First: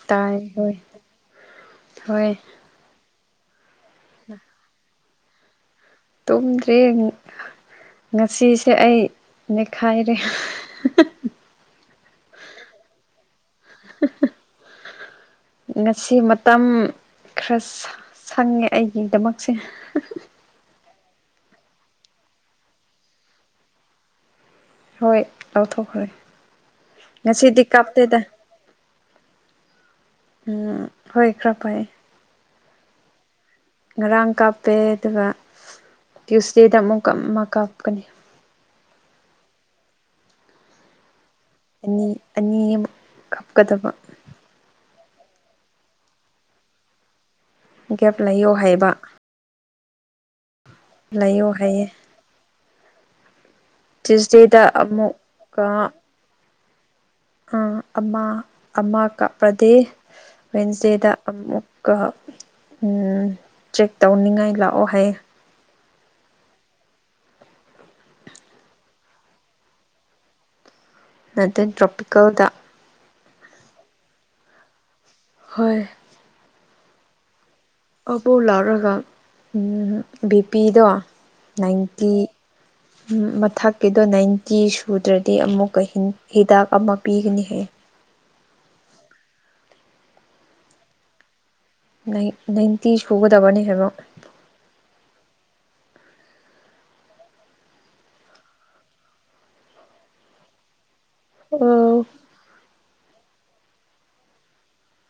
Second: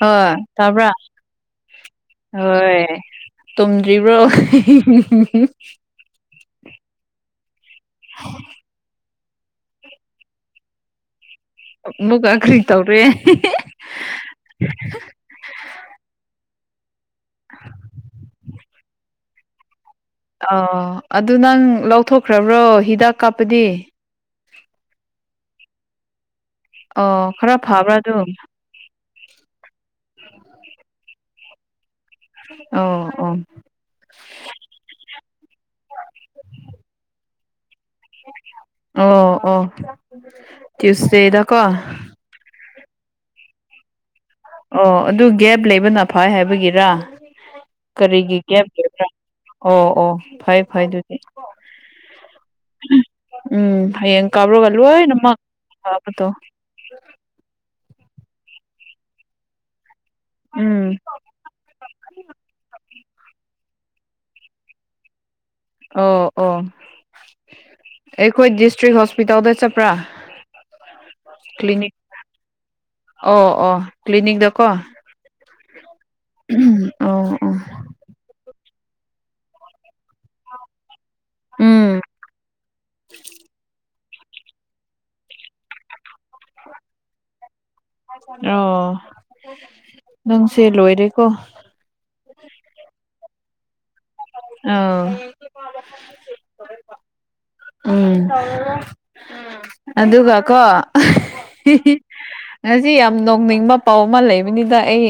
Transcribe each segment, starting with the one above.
ꯍꯣꯢ ꯇꯥꯏ ꯍꯣꯏ ꯇꯥꯕ꯭ꯔꯥ ꯍꯣꯏ ꯇꯨꯝꯗ꯭ꯔꯤꯕ꯭ꯔꯣ ꯇꯨꯝꯗ꯭ꯔꯤ ꯉꯁꯤꯁꯦ ꯑꯩ ꯅꯤꯛꯈꯥꯏꯔꯦ ꯑꯃꯨꯛꯀ ꯀꯔꯤ ꯇꯧꯔꯦ ꯉꯁꯤ ꯃꯇꯝ ꯈꯔ ꯁꯪꯉꯦ ꯑꯩꯒꯤꯗꯃꯛꯁꯦ ꯑ ꯑꯗꯨ ꯅꯪ ꯂꯧꯊꯣꯛꯈ꯭ꯔꯕ꯭ꯔꯣ ꯍꯤꯗꯥꯛ ꯀꯥꯞꯄꯗꯤ ꯍꯣꯏ ꯂꯧꯊꯣꯛꯈ꯭ꯔꯦ ꯑꯣ ꯈꯔ ꯉꯁꯤꯗꯤ ꯐꯕ꯭ꯔꯥ ꯑꯗꯨ ꯀꯥꯞꯇꯦꯗ ꯎꯝ ꯍꯣꯏ ꯈꯔ ꯐꯩꯌꯦ ꯑꯣ ꯑꯣ ꯉꯔꯥꯡ ꯀꯥꯞꯄꯦ ꯑꯗꯨꯒ ꯇ꯭ꯌꯨꯁꯗꯦꯗ ꯑꯃꯨꯛꯀ ꯑꯃ ꯀꯥꯞꯀꯅꯤ ꯑꯣ ꯑꯣ ꯇ꯭ꯌꯨꯨꯁꯗꯦꯗ ꯀꯣ ꯃꯤ ꯑꯅꯤ ꯑꯃ ꯀꯞꯀꯗꯕ ꯑꯣ ꯑꯗꯨ ꯒꯦꯞ ꯂꯩꯕꯅ ꯐꯩ ꯍꯥꯏꯕꯒꯤꯔ ꯒꯦꯞ ꯀꯔꯤꯒꯤ ꯂꯩꯌꯣ ꯒꯦꯞ ꯍꯥꯏꯕ ꯂꯩꯕ꯭ꯔꯥ ꯑꯣ ꯑꯣ ꯐꯩ ꯐꯩ ꯑꯗꯨꯗꯤ ꯂꯩꯌꯣ ꯍꯥꯏꯌꯦ ꯎꯝ ꯍꯌꯦꯡ ꯇ꯭ꯌꯨꯁꯗꯦꯗ ꯀꯥꯕ꯭ꯔꯣꯒ ꯂꯣꯢꯅꯃꯛ ꯑꯃꯨꯛꯀ ꯐꯥꯕꯗꯣ ꯑ ꯑꯃ ꯑꯃ ꯀꯥꯞꯄ꯭ꯔꯗꯤ ꯎꯝ ꯋꯦꯟꯁꯗꯦꯗ ꯑꯃꯨꯛꯀ ꯎꯝ ꯆꯦꯛ ꯇꯧꯅꯤꯡꯉꯥꯏ ꯂꯥꯛꯑꯣ ꯍꯥꯏꯌꯦ ꯑꯣ ꯑꯣ ꯑꯩꯈꯣꯏ ꯗꯤꯁꯇ꯭ꯔꯤꯛ ꯍꯣꯁꯄꯤꯇꯥꯜꯗ ꯆꯠꯄ꯭ꯔꯥ ꯅꯠꯇꯦ ꯀ꯭ꯂꯤꯅꯤꯛ ꯇ꯭ꯔꯣꯄꯤꯀꯦꯜꯗ ꯑꯣ ꯑꯣ ꯀ꯭ꯂꯤꯅꯤꯛꯗꯀꯣ ꯍꯣꯏ [unintelligible] ꯑꯣ ꯑꯣ ꯑꯕꯣꯛ ꯂꯥꯛꯔꯒ ꯎꯝ ꯕꯤ ꯄꯤ ꯗꯣ ꯎꯝ ꯅꯥꯏꯟꯇꯤ ꯃꯊꯛꯀꯤ ꯇꯣ ꯅꯥꯏꯟꯇꯤ ꯁꯨꯗ꯭ꯔꯗꯤ ꯑꯃꯨꯛꯀ ꯍꯤꯟ ꯍꯤꯗꯥꯛ ꯑꯃ ꯄꯤꯒꯅꯤ ꯍꯌꯦ ꯑꯣ ꯅꯪꯁꯦ ꯂꯣꯏꯔꯦꯀꯣ ꯅꯪꯒꯤ ꯅꯥꯏꯟꯇꯤ ꯁꯨꯒꯗꯕꯅꯦ ꯍꯥꯏꯕ ꯑꯥꯎ [unintelligible] ꯎꯝ ꯑꯗꯨꯒ ꯀꯣ ꯑꯣ [unintelligible] ꯉꯁꯤ ꯌꯥꯝ ꯅꯣꯛꯅꯤꯡꯕ ꯄꯥꯎ ꯑꯃ ꯂꯩꯕꯅꯤꯗ ꯑꯩ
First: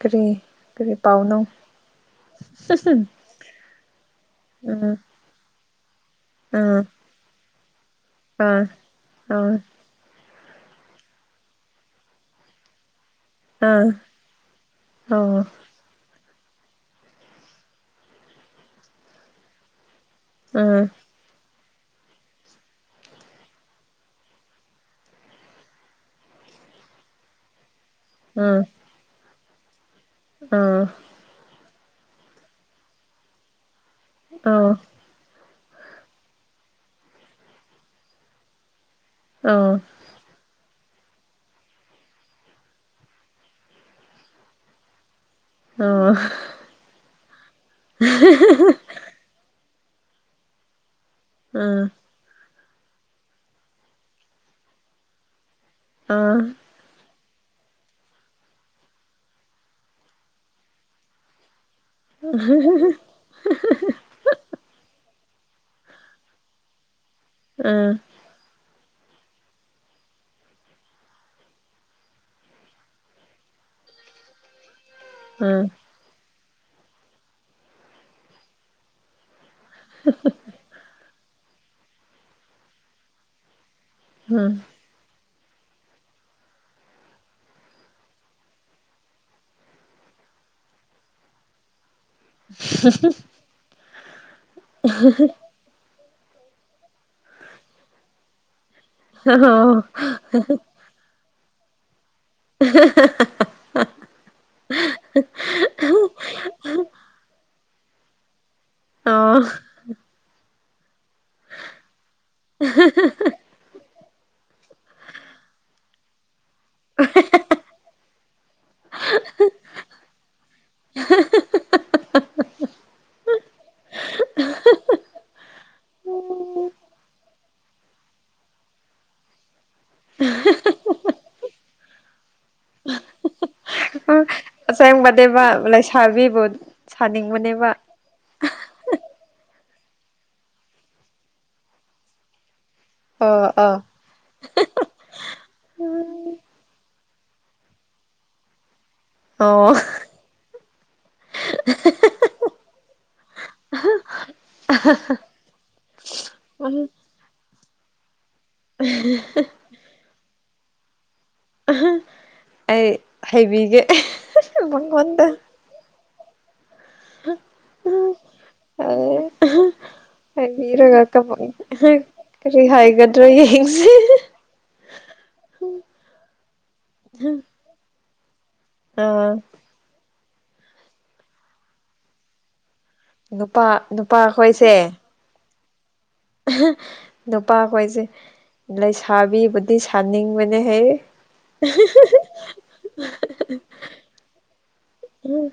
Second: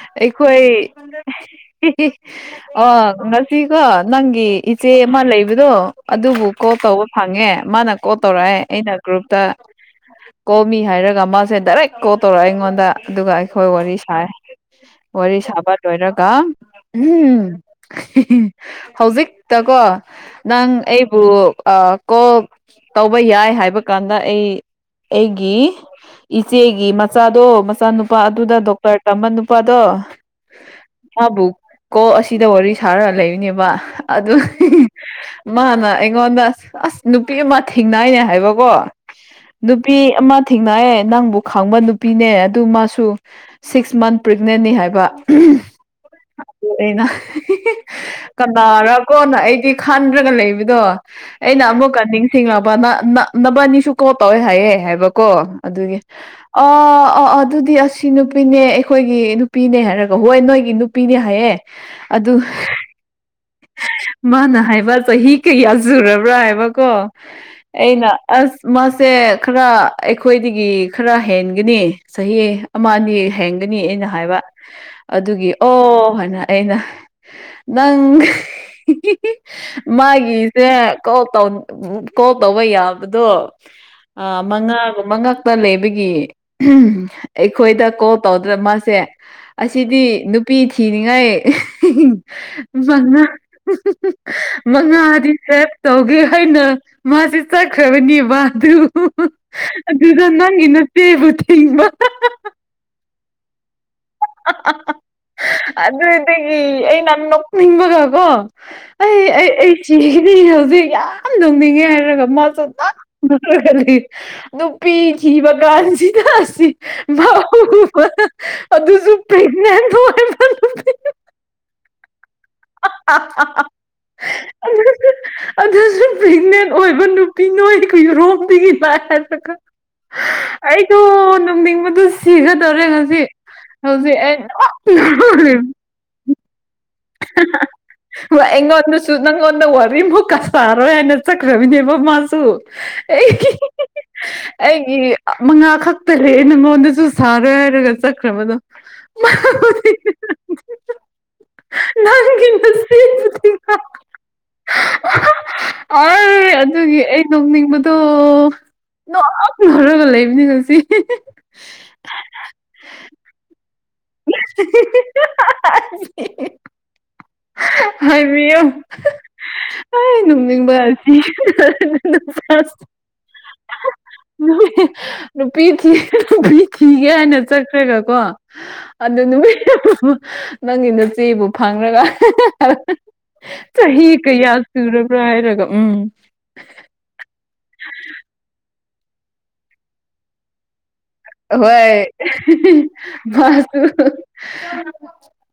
ꯀꯔꯤ ꯑꯩꯈꯣꯏ ꯀꯔꯤ ꯄꯥꯎꯅꯣ [unintelligible] ꯑꯣ ꯉꯁꯤꯀꯣ ꯅꯪꯒꯤ ꯏꯆꯦ ꯎꯝ ꯑꯃ ꯂꯩ ꯕꯗꯣ ꯑꯗꯨꯕꯨ ꯀꯣꯜ ꯎꯝ ꯇꯧꯕ ꯐꯪꯉꯦ ꯃꯥꯅ ꯀꯣꯜ ꯇꯧꯔꯛꯑꯦ ꯑꯥ ꯑꯩꯅ ꯒ꯭ꯔꯨꯞꯇ ꯑꯥ ꯀꯣꯜ ꯃꯤ ꯍꯥꯏꯔꯒ ꯃꯥꯁꯦ ꯗꯥꯏꯔꯦꯛ ꯀꯣꯜ ꯇꯧꯔꯛꯑꯦ ꯑꯩꯉꯣꯟꯗ ꯑꯗꯨꯒ ꯑꯩꯈꯣꯏ ꯑꯥ ꯋꯥꯔꯤ ꯁꯥꯏ ꯋꯥꯔꯤ ꯑꯥ ꯁꯥꯕ ꯂꯣꯏꯔꯒ ꯎꯝ [unintelligible] ꯍꯧꯖꯤꯛꯇꯀꯣ ꯅꯪ ꯑꯥ ꯑꯩ ꯕꯨ ꯑꯥ ꯀꯣꯜ ꯇꯧꯕ ꯌꯥꯏ ꯍꯥꯏꯕ ꯀꯥꯟꯗ ꯑꯩ ꯑꯩꯒꯤ ꯏꯆꯦꯒꯤ ꯃꯆꯥꯗꯣ ꯃꯆꯥꯅꯨꯄꯥ ꯑꯥ ꯑꯗꯨꯗ ꯗꯣꯛꯇꯔ ꯇꯝꯕ ꯅꯨꯄꯥꯗꯣ ꯑꯥ ꯃꯥꯕꯨꯀꯣ ꯑꯁꯤꯗ ꯋꯥꯔꯤ ꯁꯥꯔꯒ ꯂꯩꯕꯅꯦꯕ ꯑꯗꯨ ꯑꯥ ꯑꯥ ꯃꯥꯅ ꯑꯩꯉꯣꯟꯗ ꯑꯁ ꯅꯨꯄꯤ ꯑꯃ ꯊꯦꯡꯅꯩꯅꯦ ꯍꯥꯏꯕꯀꯣ ꯑꯥ ꯅꯨꯄꯤ ꯑꯃ ꯊꯦꯡꯅꯌꯦ ꯅꯪꯕꯨ ꯈꯪꯕ ꯅꯨꯄꯤꯅꯦ ꯑꯗꯨ ꯃꯥꯁꯨ ꯁꯤꯛꯁ ꯃꯟ ꯄ꯭ꯔꯦꯛꯅꯦꯟꯅꯤ ꯍꯥꯏꯕ ꯑꯣ ꯑꯩꯅ [unintelligible] ꯀꯅꯥꯔꯣꯀꯣꯅ ꯑꯩꯗꯤ ꯈꯟꯗ꯭ꯔꯒ ꯂꯩꯕꯗꯣ ꯑꯩꯅ ꯑꯥ ꯑꯃꯨꯛꯀ ꯅꯤꯡꯁꯤꯡꯉꯕ ꯅꯥ ꯅꯥ ꯅꯕꯥꯟꯅꯤꯁꯨ ꯀꯣꯜ ꯇꯧꯋꯦ ꯍꯥꯏꯌꯦ ꯍꯥꯏꯕꯀꯣ ꯑꯗꯨꯒꯤ ꯑꯥ ꯑꯣ ꯑꯣ ꯑꯣ ꯑꯗꯨꯗꯤ ꯑꯁꯤ ꯅꯨꯄꯤꯅꯦ ꯑꯩꯈꯣꯏꯒꯤ ꯅꯨꯄꯤꯅꯦ ꯍꯥꯏꯔꯒ ꯍꯣꯏ ꯅꯣꯏꯒꯤ ꯅꯨꯄꯤꯅꯦ ꯍꯥꯏꯌꯦ ꯑꯗꯨ [unintelligible] ꯃꯥꯅ ꯍꯥꯏꯕ ꯆꯍꯤ ꯀꯌꯥ ꯁꯨꯔꯕ꯭ꯔꯥ ꯍꯥꯏꯕꯀꯣ ꯑꯥ ꯑꯩꯅ ꯑꯁ ꯃꯥꯁꯦ ꯈꯔ ꯑꯩꯈꯣꯏꯗꯒꯤ ꯈꯔ ꯍꯦꯟꯒꯅꯤ ꯆꯍꯤ ꯑꯃ ꯑꯅꯤ ꯍꯦꯟꯒꯅꯤ ꯑꯩꯅ ꯍꯥꯏꯕ ꯑꯗꯨꯒꯤ ꯑꯥ ꯑꯣ ꯍꯥꯏꯅ ꯑꯩꯅ ꯅꯪ [unintelligible] ꯃꯥꯒꯤ [unintelligible] ꯀꯣꯜ ꯇꯧꯟ ꯀꯣꯜ ꯇꯧꯕ ꯌꯥꯕꯗꯣ ꯑ ꯑꯥ ꯃꯉꯥꯒ ꯃꯉꯛ ꯇ ꯂꯩꯕꯒꯤ ꯑꯩꯈꯣꯏꯗ ꯀꯣꯜ ꯇꯧꯗ꯭ꯔꯦ ꯃꯥꯁꯦ ꯑꯁꯤꯗꯤ ꯅꯨꯄꯤ ꯊꯤꯔꯤꯉꯩ ꯃꯉꯥ ꯃꯉꯥꯗꯤ ꯔꯦꯞ ꯇꯧꯒꯦ ꯍꯥꯏꯅ ꯃꯥꯁꯦ ꯆꯠꯈ꯭ꯔꯕꯅꯦ ꯃꯥ ꯑꯗꯨ ꯑꯣ ꯑꯗꯨꯗ ꯅꯪꯒꯤ ꯅꯆꯦꯕꯨ ꯊꯤꯡꯕ [unintelligible] ꯑꯗꯨꯗꯒꯤ ꯑꯩꯅ ꯅꯣꯛꯅꯤꯡꯕꯒ ꯀꯣ ꯑꯩ ꯑꯣ ꯑꯩ ꯑꯩ [unintelligible] ꯅꯤ ꯍꯧꯖꯤꯛ ꯌꯥ ꯌꯥꯝ ꯅꯣꯛꯅꯤꯡꯉꯦ ꯍꯥꯏꯔꯒ ꯃꯥꯁꯨ [unintelligible] ꯅꯣꯛꯔꯒ ꯂꯩ ꯅꯨꯄꯤ ꯊꯤꯕ ꯀꯥꯟꯁꯤꯗ [unintelligible] ꯃꯥ ꯎꯕꯗ ꯑꯗꯨꯁꯨ ꯄ꯭ꯔꯦꯛꯅꯦꯟ ꯑꯣꯏꯕ ꯅꯨꯄꯤ [unintelligible] [unintelligible] ꯑꯗꯨꯁꯨ ꯄ꯭ꯔꯦꯒꯅꯦꯟ ꯑꯣꯏꯕ ꯅꯨꯄꯤ ꯅꯣꯏꯒꯤ ꯔꯣꯝꯗꯒꯤ ꯂꯥꯑꯦ ꯍꯥꯏꯔꯒ ꯑꯩꯗꯣ ꯅꯣꯛꯅꯤꯡꯕꯗꯣ ꯁꯤꯒꯗꯧꯔꯦ ꯉꯁꯤ ꯍꯧꯖꯤꯛ ꯑꯩ ꯅꯣꯛ ꯅꯣꯛꯂꯤꯝ [unintelligible] ꯕꯤꯕꯨ ꯁꯥꯅꯤꯡꯕꯅꯦꯕ ꯍ‌ꯣꯏ ꯑꯩꯉꯣꯟꯗꯁꯨ ꯅꯪꯉꯣꯟꯗ ꯋꯥꯔꯤꯃꯨꯛꯀ ꯁꯥꯔꯣꯏ ꯍꯥꯏꯅ ꯆꯠꯈ꯭ꯔꯕꯅꯦꯕ ꯃꯥꯁꯨ ꯑꯣ ꯑꯩꯒꯤ ꯑꯥ ꯑꯩꯒꯤ ꯃꯉꯥ ꯈꯛꯇ ꯂꯩꯑꯦ ꯅꯪꯉꯣꯟꯗꯁꯨ ꯁꯥꯔꯣꯏ ꯍꯥꯏꯔꯒ ꯆꯠꯈ꯭ꯔꯕꯗꯣ ꯑꯣ ꯅꯪꯒꯤ ꯅꯆꯦꯗꯨꯗꯤ [unintelligible] ꯑꯥꯏ ꯑꯗꯨꯒꯤ ꯑꯩ ꯅꯣꯛꯅꯤꯡꯕꯗꯣ ꯅ‌ꯣꯑꯣ ꯅꯣꯛꯔꯒ ꯂꯩꯕꯅꯤ ꯉꯁꯤ ꯑꯩ ꯍꯩꯕꯤꯒꯦ ꯃꯥꯉꯣꯟꯗ [unintelligible] [unintelligible] ꯍꯥꯏꯕꯤꯌꯣ ꯑꯥꯏ ꯅꯣꯛꯅꯤꯡꯕ ꯍꯥꯏꯕꯤꯔꯒ ꯑꯁꯤ ꯀꯔꯤ [unintelligible] [unintelligible] ꯅꯨꯄꯤ ꯊꯤꯒꯦ ꯅꯨꯄꯤ ꯊꯤꯒꯦ ꯍꯥꯏꯅ ꯆꯠꯈ꯭ꯔꯒ ꯀꯣ ꯑꯗꯨ ꯑꯥ ꯅꯨ [unintelligible] ꯅꯪꯒꯤ ꯅꯆ‌ꯦꯕꯨ ꯐꯪꯔꯒ ꯅꯨꯄꯥ ꯆꯍꯤ ꯀꯌꯥ ꯅꯨꯄꯥꯈꯣꯏꯁꯦ ꯁꯨꯔꯕ꯭ꯔꯥ ꯍꯥꯏꯔꯒ ꯎꯝ ꯅꯨꯄꯥꯈꯣꯏꯁꯦ ꯂꯩꯁꯥꯕꯤꯕꯨꯗꯤ ꯁꯥꯅꯤꯡꯕꯅꯦꯍꯦ ꯑꯍꯣꯏ ꯃꯥꯁꯨ ꯎ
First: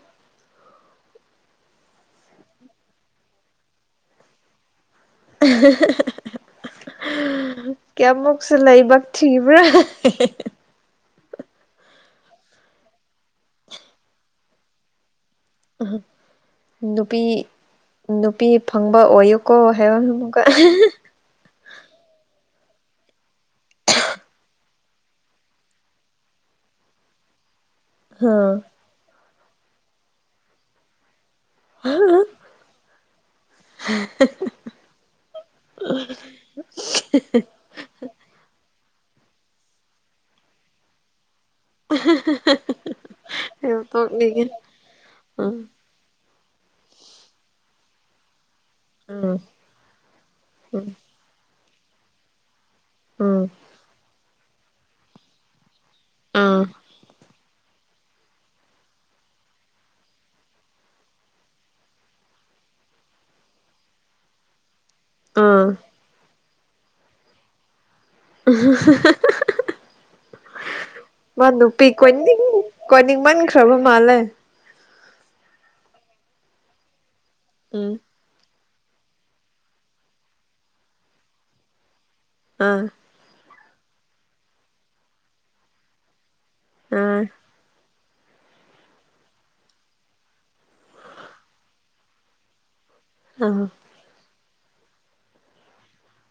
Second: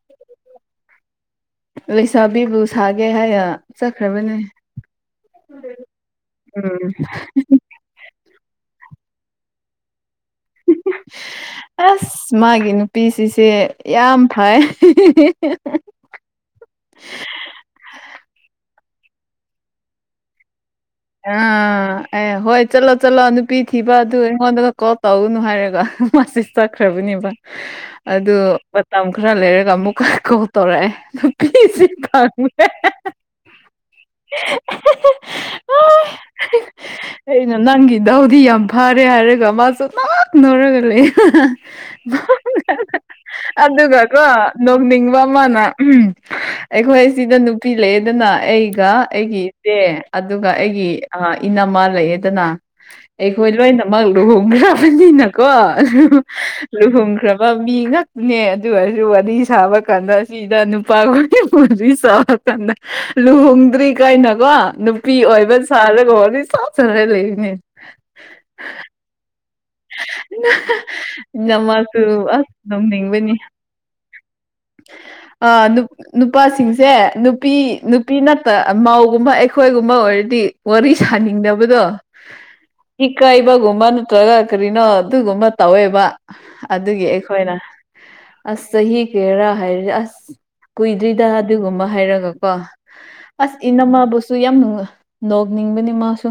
ꯂꯩꯁꯥꯕꯤꯕꯨ ꯁꯥꯒꯦ ꯍꯥꯏꯅ ꯆꯠꯈ꯭ꯔꯕꯅꯦ [unintelligible] ꯎꯝ ꯀꯌꯥꯃꯨꯛꯁꯨ ꯂꯥꯏꯕꯛ ꯊꯤꯕ꯭ꯔꯥ [unintelligible] ꯑꯁ ꯃꯥꯒꯤ ꯅꯨꯄꯤꯁꯤꯁꯦ ꯌꯥꯝ ꯐꯩ ꯍꯥ ꯅꯨꯄꯤ ꯅꯨꯄꯤ ꯐꯪꯕ ꯑꯣꯏꯌꯨꯀꯣ ꯍꯥꯏꯕ ꯑꯃꯨꯛꯀ ꯑꯥ ꯑꯦ ꯍꯣꯏ ꯆꯠꯂꯣ ꯆꯠꯂꯣ ꯅꯨꯄꯤ ꯊꯤꯕ ꯑꯗꯨ ꯑꯩꯉꯣꯟꯗꯒ ꯀꯣꯜ ꯇꯧꯒꯨꯅꯨ ꯍꯥꯏꯔꯒ ꯍꯥꯍꯥ ꯃꯥꯖꯤ ꯆꯠꯈ꯭ꯔꯕꯅꯦꯕ ꯑꯗꯨ ꯑꯥ ꯃꯇꯝ ꯈꯔ ꯂꯩꯔꯒ ꯑꯃꯨꯛꯀ ꯀꯣꯜ ꯇꯧꯔꯛꯑꯦ ꯀꯩꯁꯤ ꯈꯪꯗꯦ ꯑꯦꯍꯦꯍꯦ [unintelligible] ꯑꯩꯅ ꯅꯪꯒꯤ ꯗꯥꯎꯗꯤ ꯌꯥꯝ ꯐꯔꯦ ꯍꯥꯏꯔꯒ ꯃꯥꯁꯨ ꯅꯣꯛ ꯅꯣꯛꯔꯒ ꯂꯩ ꯑꯗꯨꯒꯀꯣ ꯇꯣꯛꯅꯤꯡꯉꯦ ꯅꯣꯡꯅꯤꯡꯕ ꯑꯃꯅ ꯎꯝ ꯑꯩꯈꯣꯏ ꯁꯤꯗ ꯅꯨꯄꯤ ꯂꯩꯑꯦꯗꯅ ꯑꯩꯒ ꯎꯝ ꯑꯩꯒꯤ ꯏꯆꯦ ꯑꯗꯨꯒ ꯎꯝ ꯑꯩꯒꯤ ꯑꯥ ꯏꯅꯝꯃ ꯂꯩꯌꯦꯗꯅ ꯎꯝ ꯑꯩꯈꯣꯏ ꯂꯣꯏꯅꯃꯛ ꯂꯨꯍꯣꯡꯈ꯭ꯔꯕꯅꯤꯅ ꯀꯣ ꯎꯝ ꯂꯨꯍꯣꯡꯈ꯭ꯔ ꯕ ꯃꯤ ꯉꯥꯛꯇꯅꯦ ꯑꯗꯨ ꯑꯣꯏꯔꯁꯨ ꯋꯥꯔꯤ ꯁꯥꯕ ꯀꯥꯟꯗ ꯑꯁꯤ ꯁꯤꯗ ꯅꯨꯄꯥ [unintelligible] ꯍꯧꯖꯤꯛ ꯁꯥꯎꯔꯛꯇ ꯂꯨꯍꯣꯡꯗ꯭ꯔꯤ ꯀꯥꯏꯅ ꯀꯣ ꯅꯨꯞ ꯅꯨꯄꯤ ꯑꯣꯏꯕ ꯎꯝ ꯁꯥꯔꯒ [unintelligible] ꯁꯥꯖꯔ ꯂꯩꯔꯤꯅꯦ ꯑꯍꯥꯍꯥꯍ [unintelligible] ꯍꯥꯍꯥ ꯅꯪꯃꯛꯁꯨ ꯀꯣꯏꯅꯤꯡ ꯑꯁ ꯅꯣꯛꯅꯤꯡꯕꯅꯤ ꯀꯣꯏꯅꯤꯡꯃꯟꯈ꯭ꯔꯕ ꯃꯥꯜꯂꯦ ꯑꯥ ꯅꯨ ꯅꯨꯄꯥꯁꯤꯡꯁꯦ ꯅꯨꯄꯤ ꯎꯝ ꯅꯨꯄꯤ ꯅꯠ ꯇ ꯑ ꯃꯧꯒꯨꯝꯕ ꯑꯩꯈꯣꯏꯒꯨꯝꯕ ꯑꯣꯏꯔꯗꯤ ꯋꯥꯔꯤ ꯁꯥꯅꯤꯡꯗꯕꯗꯣ ꯑꯥ ꯏꯀꯥꯏꯕꯒꯨꯝꯕ ꯅꯠꯇ꯭ꯔꯒ ꯀꯔꯤꯅꯣ ꯑꯗꯨꯒꯨꯝꯕ ꯇꯧꯋꯦꯕ ꯑꯗꯨꯒꯤ ꯑꯥ ꯑꯩꯈꯣꯏꯅ ꯑꯁ ꯆꯍꯤ ꯀ꯭ꯌꯥꯔꯥ ꯍꯥꯏꯔ ꯑꯁ ꯀꯨꯏꯗ꯭ꯔꯤꯗ ꯑꯗꯨꯒꯨꯝꯕ ꯍꯥꯏꯔꯒ ꯀꯣ ꯑꯁ ꯑꯥ ꯏꯅꯝꯃꯕꯨꯁ ꯁꯨ ꯌꯥꯝ ꯅꯣꯡ ꯅꯣꯛꯅꯤꯡꯕꯅꯤ ꯃꯥꯁꯨ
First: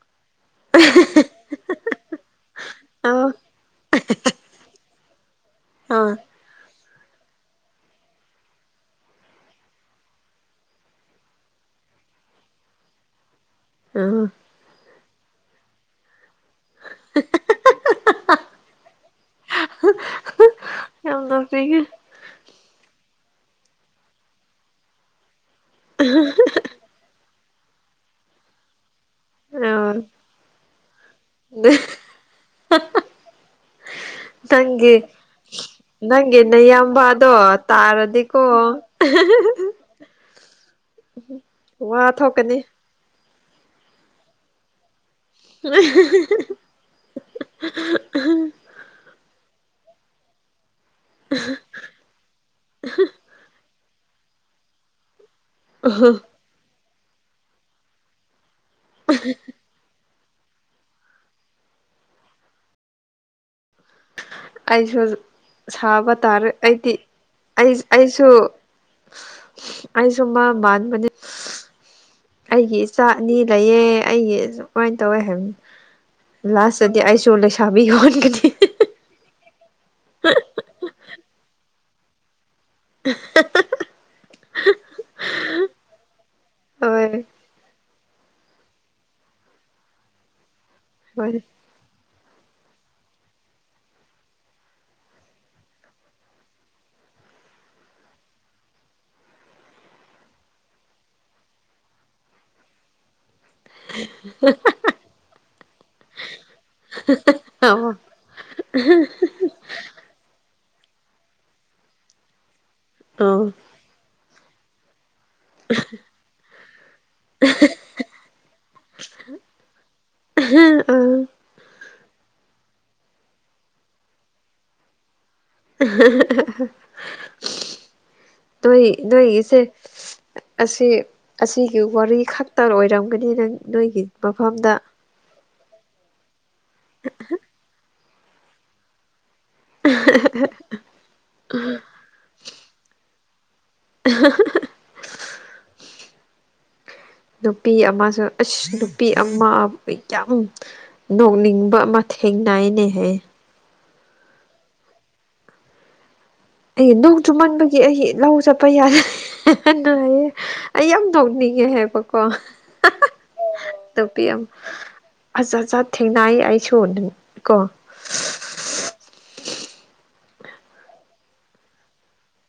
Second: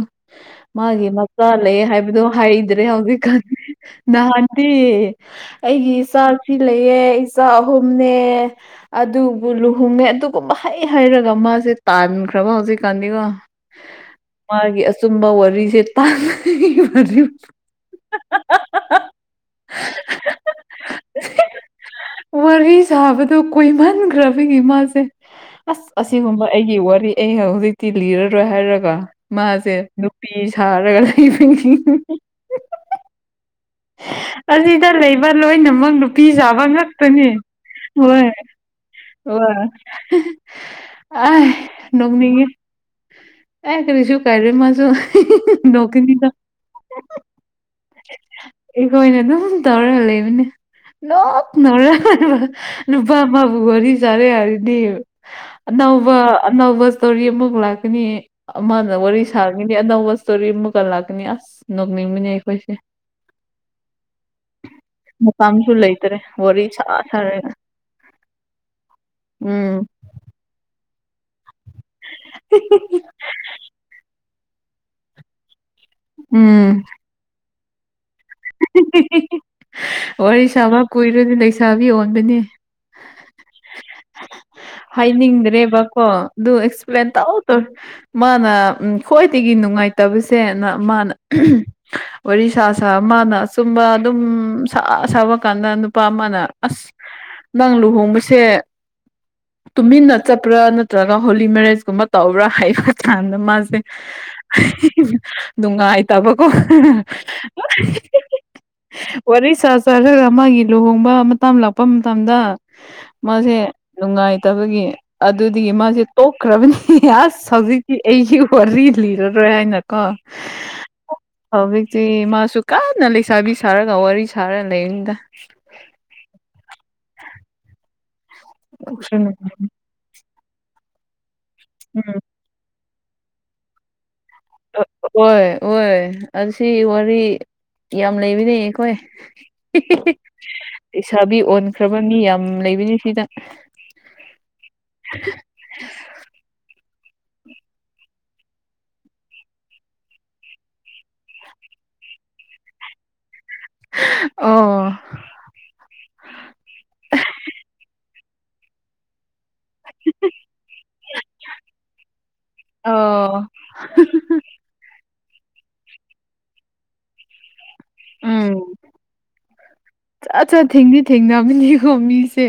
ꯃꯥꯒꯤ ꯃꯆꯥ ꯂꯩ ꯍꯥꯏꯕꯗꯣ ꯍꯥꯏ ꯗ꯭ꯔꯦ ꯑꯥ ꯍꯧꯖꯤꯛꯀꯥꯟ ꯅꯍꯥꯟꯇꯤ ꯑꯩꯒꯤ ꯑꯥ ꯏꯆꯥꯁꯤ ꯂꯩꯌꯦ ꯏꯆꯥ ꯑꯍꯨꯝꯅꯦ ꯑꯗꯨꯕꯨ ꯂꯨꯍꯣꯡꯉꯦ ꯑꯗꯨꯒꯨꯝꯕ ꯍꯩ ꯍꯩꯔꯒ ꯃꯥꯁꯦ ꯇꯥꯟꯈ꯭ꯔꯕ ꯍꯧꯖꯤꯛꯀꯥꯟꯗꯤꯀꯣ [inaudible] ꯎꯝ ꯃꯥꯒꯤ ꯑꯆꯨꯝꯕ ꯋꯥꯔꯤꯁꯦ ꯇꯥꯟ [unintelligible] [unintelligible] ꯍꯨꯍ ꯍꯨꯍ ꯌꯥꯝ ꯅꯣꯛꯅꯤꯡꯉꯦ ꯋꯥꯔꯤ ꯁꯥꯕꯗꯣ ꯀꯣꯏꯃꯟꯈ꯭ꯔꯕꯒꯤ ꯃꯥꯁꯦ ꯑꯁ ꯑꯁꯤꯒꯨꯝꯕ ꯑꯩꯒꯤ ꯋꯥꯔꯤ ꯑꯩ ꯍꯧꯖꯤꯛꯇꯤ ꯂꯤꯔꯔꯣꯏ ꯍꯥꯏꯔꯒ ꯃꯥꯁꯦ ꯑꯥ ꯅꯨꯄꯤ ꯁꯥꯔꯒ ꯂꯩꯕ ꯍꯤꯍꯤꯍꯤ ꯍꯥꯍꯥ ꯑꯁꯤꯗ ꯂꯩꯕ ꯂꯣꯏꯅꯃꯛ ꯅꯨꯄꯤ ꯅꯪꯒꯤ ꯁꯥꯕ ꯉꯥꯛꯇꯅꯦ ꯅꯌꯥꯝꯕꯗꯣ ꯃꯣꯏ ꯇꯥꯔꯗꯤꯀꯣ ꯍꯣꯏ ꯍꯤꯍꯤ ꯑꯥꯏ ꯋꯥ ꯅꯣꯛꯅꯤꯡꯉꯦ ꯊꯣꯛꯀꯅꯤ ꯑꯦ ꯀꯔꯤꯁꯨꯨ ꯀꯥꯏꯔꯣꯏ ꯃꯥꯖꯨ [unintelligible] ꯑꯩꯈꯣꯏꯅ ꯑꯗꯨꯝ ꯇꯧꯔꯒ ꯂꯩꯕꯅꯦ ꯅꯣꯛ ꯅꯧꯔ ꯂꯩꯕ ꯅꯨꯄꯥ ꯑꯃꯕꯨ ꯋꯥꯔꯤ ꯁꯥꯔꯦ ꯍꯥꯏꯔꯗꯤ ꯑꯅꯧꯕ ꯑꯅꯧꯕ ꯏꯁꯇꯣꯔꯤ ꯑꯃ ꯑꯃꯨꯛ ꯂꯥꯛꯀꯅꯤ ꯑꯃꯥꯅ ꯋꯥꯔꯤ ꯁꯥꯅꯤꯡ ꯃꯤ ꯑꯅꯧꯕ ꯏꯁꯇꯣꯔꯤ ꯑꯃꯨꯛꯀ ꯂꯥꯛꯀꯅꯤ ꯑꯁ ꯅꯣꯛꯅꯤꯡꯕꯅꯦ ꯑꯩꯈꯣꯏꯁꯦ ꯑꯩꯁꯨ ꯃꯇꯝꯁꯨ ꯁꯥꯕ ꯂꯩꯇ꯭ꯔꯦ ꯇꯥꯔꯦ ꯋꯥꯔꯤ ꯁꯥ ꯑꯩꯗꯤ ꯁꯥꯔꯒ ꯑꯩ ꯑꯩꯁꯨ ꯎꯝ ꯑꯩꯁꯨ ꯃꯥ ꯃꯥꯟꯕꯅꯦ ꯑꯩꯒꯤ ꯏꯆꯥ ꯑꯅꯤ ꯂꯩꯌꯦ ꯑꯩꯒꯤ ꯑꯁꯨꯃꯥꯏꯟ ꯇꯧꯋꯦ ꯍꯥꯏꯝꯅꯤ ꯎꯝ ꯂꯥꯁꯇꯗꯤ ꯑꯩꯁꯨ ꯂꯩꯁꯥꯕꯤ ꯑꯣꯟꯒꯅꯤ꯫ [unintelligible] ꯋꯥꯔꯤ ꯁꯥꯕ ꯀꯨꯏꯔꯗꯤ ꯂꯩꯁꯥꯕꯤ ꯑꯣꯟꯕꯅꯦ [unintelligible] ꯍꯥꯏꯅꯤꯡꯗ꯭ꯔꯦꯕꯀꯣ ꯑꯗꯨ ꯑꯦꯛꯁꯄ꯭ꯂꯦꯟ ꯍꯣꯏ ꯇꯧꯇꯧ ꯃꯥꯅ ꯎꯝ ꯈ꯭ꯋꯥꯏꯗꯒꯤ ꯅꯨꯡꯉꯥꯏꯇꯕꯁꯦꯅ ꯃꯥꯅ ꯍꯣꯏ ꯋꯥꯔꯤ ꯁꯥ ꯁꯥ ꯃꯥꯅ ꯑꯆꯨꯝꯕ ꯑꯗꯨꯝ ꯁꯥ ꯁꯥꯕ ꯀꯥꯟꯗ ꯅꯨꯄꯥ ꯑꯃꯥꯅ ꯑꯁ ꯅꯪ ꯂꯨꯍꯣꯡꯕꯁꯦ ꯇꯨꯃꯤꯟꯅ ꯆꯠꯄ꯭ꯔꯥ ꯅꯠꯇ꯭ꯔꯒ ꯍꯣꯂꯤ ꯃꯦꯔꯦꯖꯀꯨꯝꯕ ꯇꯧꯕ꯭ꯔꯥ ꯍꯥꯏꯕ ꯀꯥꯟꯗ ꯃꯥꯖꯦ [unintelligible] ꯅꯨꯡꯉꯥꯏ ꯇꯕꯀꯣ ꯑ [unintelligible] ꯋꯥꯔꯤ ꯁꯥ ꯁꯥꯔꯒ ꯃꯥꯒꯤ ꯂꯨꯍꯣꯡꯕ ꯃꯇꯝ ꯂꯥꯛꯄ ꯃꯇꯝꯗ ꯃꯥꯁꯦ ꯅꯨꯡꯉꯥꯏꯇꯕꯒꯤ ꯑꯗꯨꯗꯒꯤ ꯃꯥꯁꯦ ꯇꯣꯛꯈ꯭ꯔꯕꯅꯤ ꯑꯁ ꯍꯧꯖꯤꯛꯇꯤ ꯑꯩꯒꯤ ꯋꯥꯔꯤ ꯂꯤꯔꯔꯣꯏ ꯍꯥꯏꯅ ꯀꯣ ꯍꯧꯖꯤꯛꯇꯤ ꯃꯥꯁꯨ ꯀꯥꯟꯅ ꯂꯩꯁꯥꯕꯤ ꯁꯥꯔꯒ ꯋꯥꯔꯤ ꯁꯥꯔ ꯂꯩꯔꯤꯗ꯫ [unintelligible] ꯅꯣꯏ ꯎꯝ ꯅꯣꯏꯒꯤꯁꯦ ꯑꯁꯤ ꯑꯁꯤꯒꯤ ꯋꯥꯔꯤ ꯈꯛ ꯇꯔ ꯑꯣꯏꯔꯝꯒꯅꯤ ꯅꯪ ꯅꯣꯏꯒꯤ ꯃꯐꯝꯗ ꯑꯣꯏ ꯑꯣꯏ ꯑꯁꯤ ꯋꯥꯔꯤ ꯌꯥꯝ ꯂꯩꯕꯅꯦ ꯑꯩꯈꯣꯏ [unintelligible] ꯂꯩꯁꯥꯕꯤ ꯑꯣꯟꯈ꯭ꯔꯕ ꯃꯤ ꯌꯥꯝ ꯂꯩꯕꯅꯤ ꯁꯤꯗ꯫ [unintelligible] [unintelligible] ꯅꯨꯄꯤ ꯑꯃꯥꯁꯨ ꯑꯁ ꯅꯨꯄꯤ ꯑꯃꯥ ꯑꯝ ꯌꯥꯝ ꯅꯣꯛꯅꯤꯡꯕ ꯑꯃꯥ ꯊꯦꯡꯅꯥꯏꯅꯦꯍꯦ꯫ ꯑꯣ ꯑꯩꯒꯤ ꯅꯣꯡ ꯆꯨꯃꯟꯕꯒꯤ ꯑꯩꯒꯤ ꯂꯧ ꯆꯠꯄ ꯌꯥ ꯍꯟꯅ ꯍꯥꯏꯌꯦ ꯑꯩ ꯌꯥꯝ ꯅꯣꯛꯅꯤꯡꯉꯦ ꯍꯥꯏꯕꯀꯣ ꯑꯣ ꯅꯨꯄꯤ ꯑꯝ ꯑꯖꯥꯠꯖꯥꯠ ꯊꯦꯡꯅꯥꯏꯌꯦ ꯑꯩꯁꯨ ꯀꯣ ꯎꯝ ꯆꯥꯠ ꯆꯥꯠ ꯊꯦꯡꯗꯤ ꯊꯦꯡꯅꯃꯅꯤꯀꯣ ꯃꯤꯁꯦ꯫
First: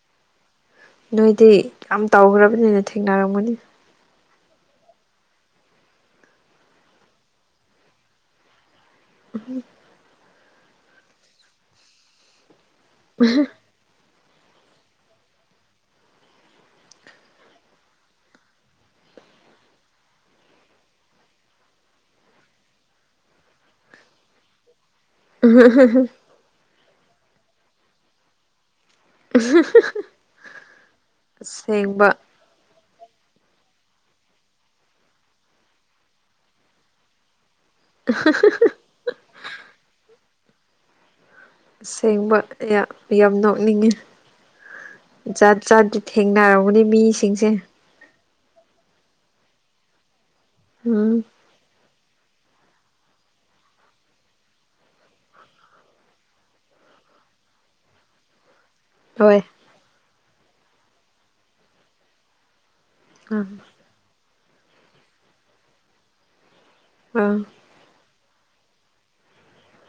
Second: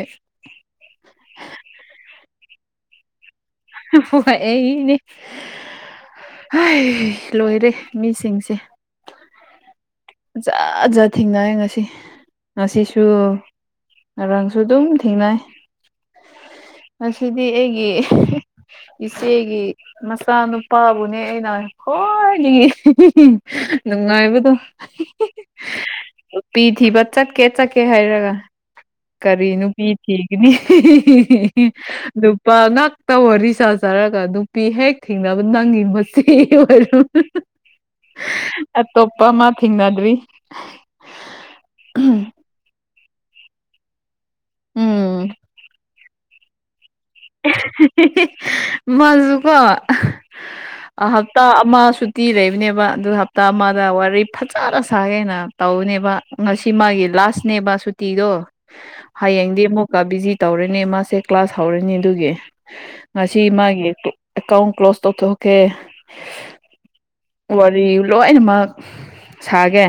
ꯅꯣꯏꯗꯤ ꯌꯥꯝ ꯇꯧꯒ꯭ꯔꯝꯕꯅꯤꯅ ꯊꯦꯡꯅꯔꯝꯒꯅꯤ꯫ ꯍꯣꯏ ꯑꯩꯅꯦ ꯍꯩ ꯂꯣꯏꯔꯦ ꯃꯤꯁꯤꯡꯁꯦ [unintelligible] ꯖꯥ ꯖꯥꯠ ꯊꯦꯡꯅꯩꯌꯦ ꯉꯁꯤ ꯉꯁꯤꯁꯨ ꯉꯔꯥꯡꯁꯨ ꯑꯗꯨꯝ ꯊꯦꯡꯅꯥꯏ ꯑꯁꯤꯗꯤ ꯑꯩꯒꯤ ꯏꯆꯦꯒꯤ ꯃꯆꯥꯅꯨꯄꯥꯕꯨꯅꯦ ꯑꯩꯅ ꯈ꯭ꯋꯥꯏꯗꯒꯤ ꯅꯨꯡꯉꯥꯏꯕꯗꯣ [unintelligible] ꯅꯨꯄꯤ ꯊꯤꯕ ꯆꯠꯀꯦ ꯆꯠꯀꯦ ꯍꯥꯏꯔꯒ ꯀꯔꯤ ꯅꯨꯄꯤ ꯊꯤꯒꯅꯤ ꯑꯁꯦꯡꯕ ꯑꯗꯨꯞ ꯅꯨꯄꯥ ꯉꯥꯛꯇ ꯋꯥꯔꯤ ꯁꯥ ꯁꯥꯔꯒ ꯅꯨꯄꯤ ꯍꯦꯛ ꯊꯦꯡꯅꯕ ꯅꯪꯒꯤ ꯃꯆꯦ ꯑꯣꯏꯔꯝ ꯑꯇꯣꯞꯄꯃꯥ ꯊꯦꯡꯅꯗ꯭ꯔꯤ ꯑꯁꯦꯡꯕ ꯌꯥꯝ ꯌꯥꯝ ꯅꯣꯛꯅꯤꯡꯉꯦ ꯎꯝ ꯖꯥꯠ ꯖꯥꯠꯗꯤ ꯊꯦꯡꯅꯔꯕꯅꯦ ꯃꯤꯁꯤꯡꯁꯦ ꯍꯦꯍꯦꯍꯦ ꯃꯥꯖꯨ ꯀꯣ ꯎꯝ ꯑꯍꯛ ꯍꯞꯇꯥ ꯑꯃ ꯁꯨꯇꯤ ꯂꯩꯕꯅꯦꯕ ꯑꯗꯨ ꯍꯞꯇꯥ ꯑꯃꯗ ꯋꯥꯔꯤ ꯐꯖꯅ ꯁꯥꯒꯦꯅ ꯇꯧꯅꯦꯕ ꯉꯁꯤ ꯃꯥꯒꯤ ꯂꯥꯁꯅꯦꯕ ꯁꯨꯇꯤꯗꯣ ꯍꯣꯏ ꯍꯌꯦꯡꯗꯤ ꯑꯃꯨꯛꯀ ꯕꯤꯖꯤ ꯇꯧꯔꯅꯤ ꯃꯥꯁꯦ ꯀ꯭ꯂꯥꯁ ꯍꯧꯔꯅꯤ ꯑꯗꯨꯒꯤ ꯉꯁꯤ ꯑꯥ ꯃꯥꯒꯤ [unintelligible] ꯑꯦꯀꯥꯎꯟ ꯀ꯭ꯂꯣꯖ ꯇꯧꯊꯣꯛꯀꯦ ꯑꯥ ꯋꯥꯔꯤ ꯂꯣꯏꯅꯃꯛ ꯁꯥꯒꯦ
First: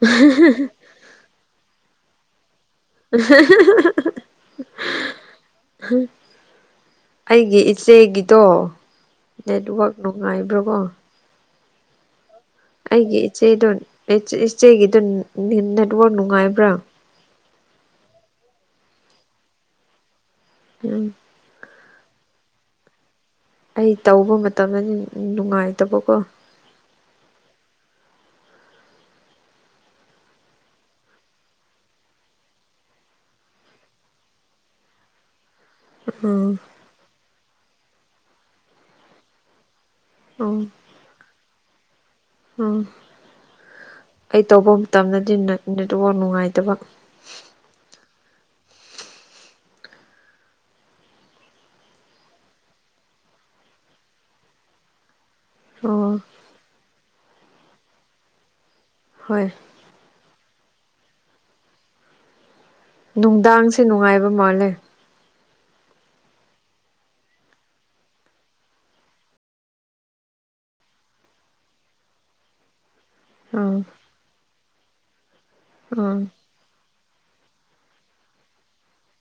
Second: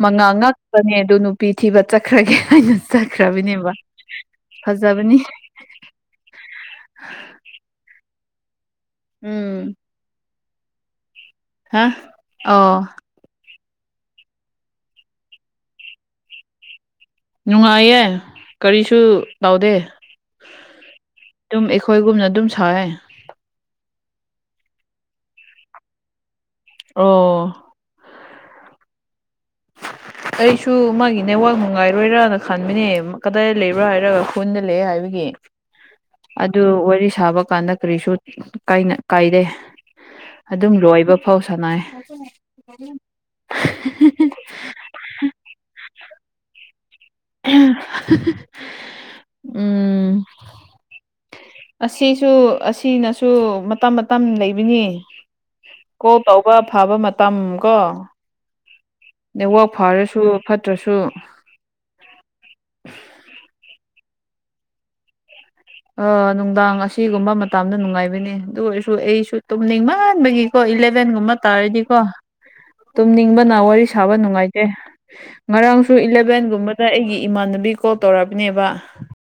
ꯃꯉꯥ ꯉꯥꯛꯄꯅꯦ ꯑꯗꯨ ꯅꯨꯄꯤ ꯊꯤꯕ ꯆꯠꯈ꯭ꯔꯒꯦ ꯍꯥꯏꯅ ꯆꯠꯈ꯭ꯔꯕꯅꯦꯕ ꯐꯖꯕꯅꯦ ꯍꯨꯝ ꯑꯩꯒꯤ ꯏꯆꯦꯒꯤꯗꯣ ꯎꯝ ꯅꯦꯠꯋꯥꯛ ꯅꯨꯡꯉꯥꯏꯕ꯭ꯔꯣꯒꯣ ꯍꯥ ꯑꯧ ꯑꯩꯒꯤ ꯏꯆꯦꯗꯣ ꯑꯦꯆꯦ ꯏꯆꯦꯒꯤꯗꯣ ꯅꯦ ꯅꯦꯠꯋꯥꯛ ꯅꯨꯡꯉꯥꯏꯕ꯭ꯔꯥ ꯅꯨꯡꯉꯥꯏꯌꯦ ꯀꯔꯤꯁꯨ ꯇꯧꯗꯦ ꯎꯝ ꯗꯨꯝ ꯑꯩꯈꯣꯏꯒꯨꯝꯅ ꯑꯗꯨꯝ ꯁꯥꯢꯌꯦ ꯑꯩ ꯇꯧꯕ ꯃꯇꯝꯗꯗꯤ ꯅꯨꯡꯉꯥꯏꯇꯕꯀꯣ ꯑꯣ ꯑꯩꯁꯨ ꯃꯥꯒꯤ ꯅꯦꯠꯋꯥꯛ ꯅꯨꯡꯉꯥꯏꯔꯣꯏꯔꯅ ꯈꯟꯕꯅꯦ ꯀꯗꯥꯏ ꯂꯩꯕ꯭ꯔꯥ ꯍꯥꯏꯔꯒ ꯈꯨꯟꯗ ꯂꯩꯌꯦ ꯍꯥꯏꯕꯒꯤ ꯎꯝ ꯑꯗꯨ ꯋꯥꯔꯤ ꯁꯥꯕ ꯀꯥꯟꯗ ꯀꯔꯤꯁꯨ ꯀꯥꯏꯅ ꯀꯥꯢꯗꯦ ꯎꯝ ꯑꯗꯨꯝ ꯂꯣꯏꯕꯐꯥꯎ ꯁꯥꯟꯅꯩ ꯎꯝ [unintelligible] ꯇꯝꯗꯗꯤ ꯅꯦ ꯅꯦꯠꯋꯥꯛ ꯅꯨꯡꯉꯥꯏꯇꯕ [unintelligible] ꯎꯝ ꯑꯁꯤꯁꯨ ꯑꯁꯤꯅꯁꯨ ꯃꯇꯝ ꯃꯇꯝ ꯂꯩꯕꯅꯦ ꯀꯣꯜ ꯑꯣ ꯇꯧꯕ ꯐꯕ ꯃꯇꯝ ꯀꯣ ꯍꯣꯏ ꯅꯦꯠꯋꯥꯛ ꯐꯔꯁꯨ ꯐꯠꯇ꯭ꯔꯁꯨ ꯅꯨꯡꯗꯥꯡꯁꯦ ꯅꯨꯡꯉꯥꯏꯕ ꯃꯥꯜꯂꯦ ꯑꯥ ꯅꯨꯡꯗꯥꯡ ꯑꯁꯤꯒꯨꯝꯕ ꯃꯇꯝꯗ ꯅꯨꯡꯉꯥꯏꯕꯅꯦ ꯑꯗꯨ ꯑꯣꯏꯔꯁꯨ ꯑꯩꯁꯨ ꯇꯨꯝꯅꯤꯡꯃꯟꯕꯒꯤ ꯍꯣꯢ ꯏꯂꯦꯚꯦꯟꯒꯨꯝꯕ ꯇꯥꯔꯗꯤꯀꯣ ꯇꯨꯝꯅꯤꯡꯕꯅ ꯎꯝ ꯋꯥꯔꯤ ꯁꯥꯕ ꯅꯨꯡꯉꯥꯏꯇꯦ ꯉꯔꯥꯡꯁꯨ ꯎꯝ ꯏꯂꯚꯦꯟꯒꯨꯝꯕ ꯑꯗ ꯑꯩꯒꯤ ꯏꯃꯥꯟꯅꯕꯤ ꯀꯣꯜ ꯇꯧꯔꯛꯄꯅꯦꯕ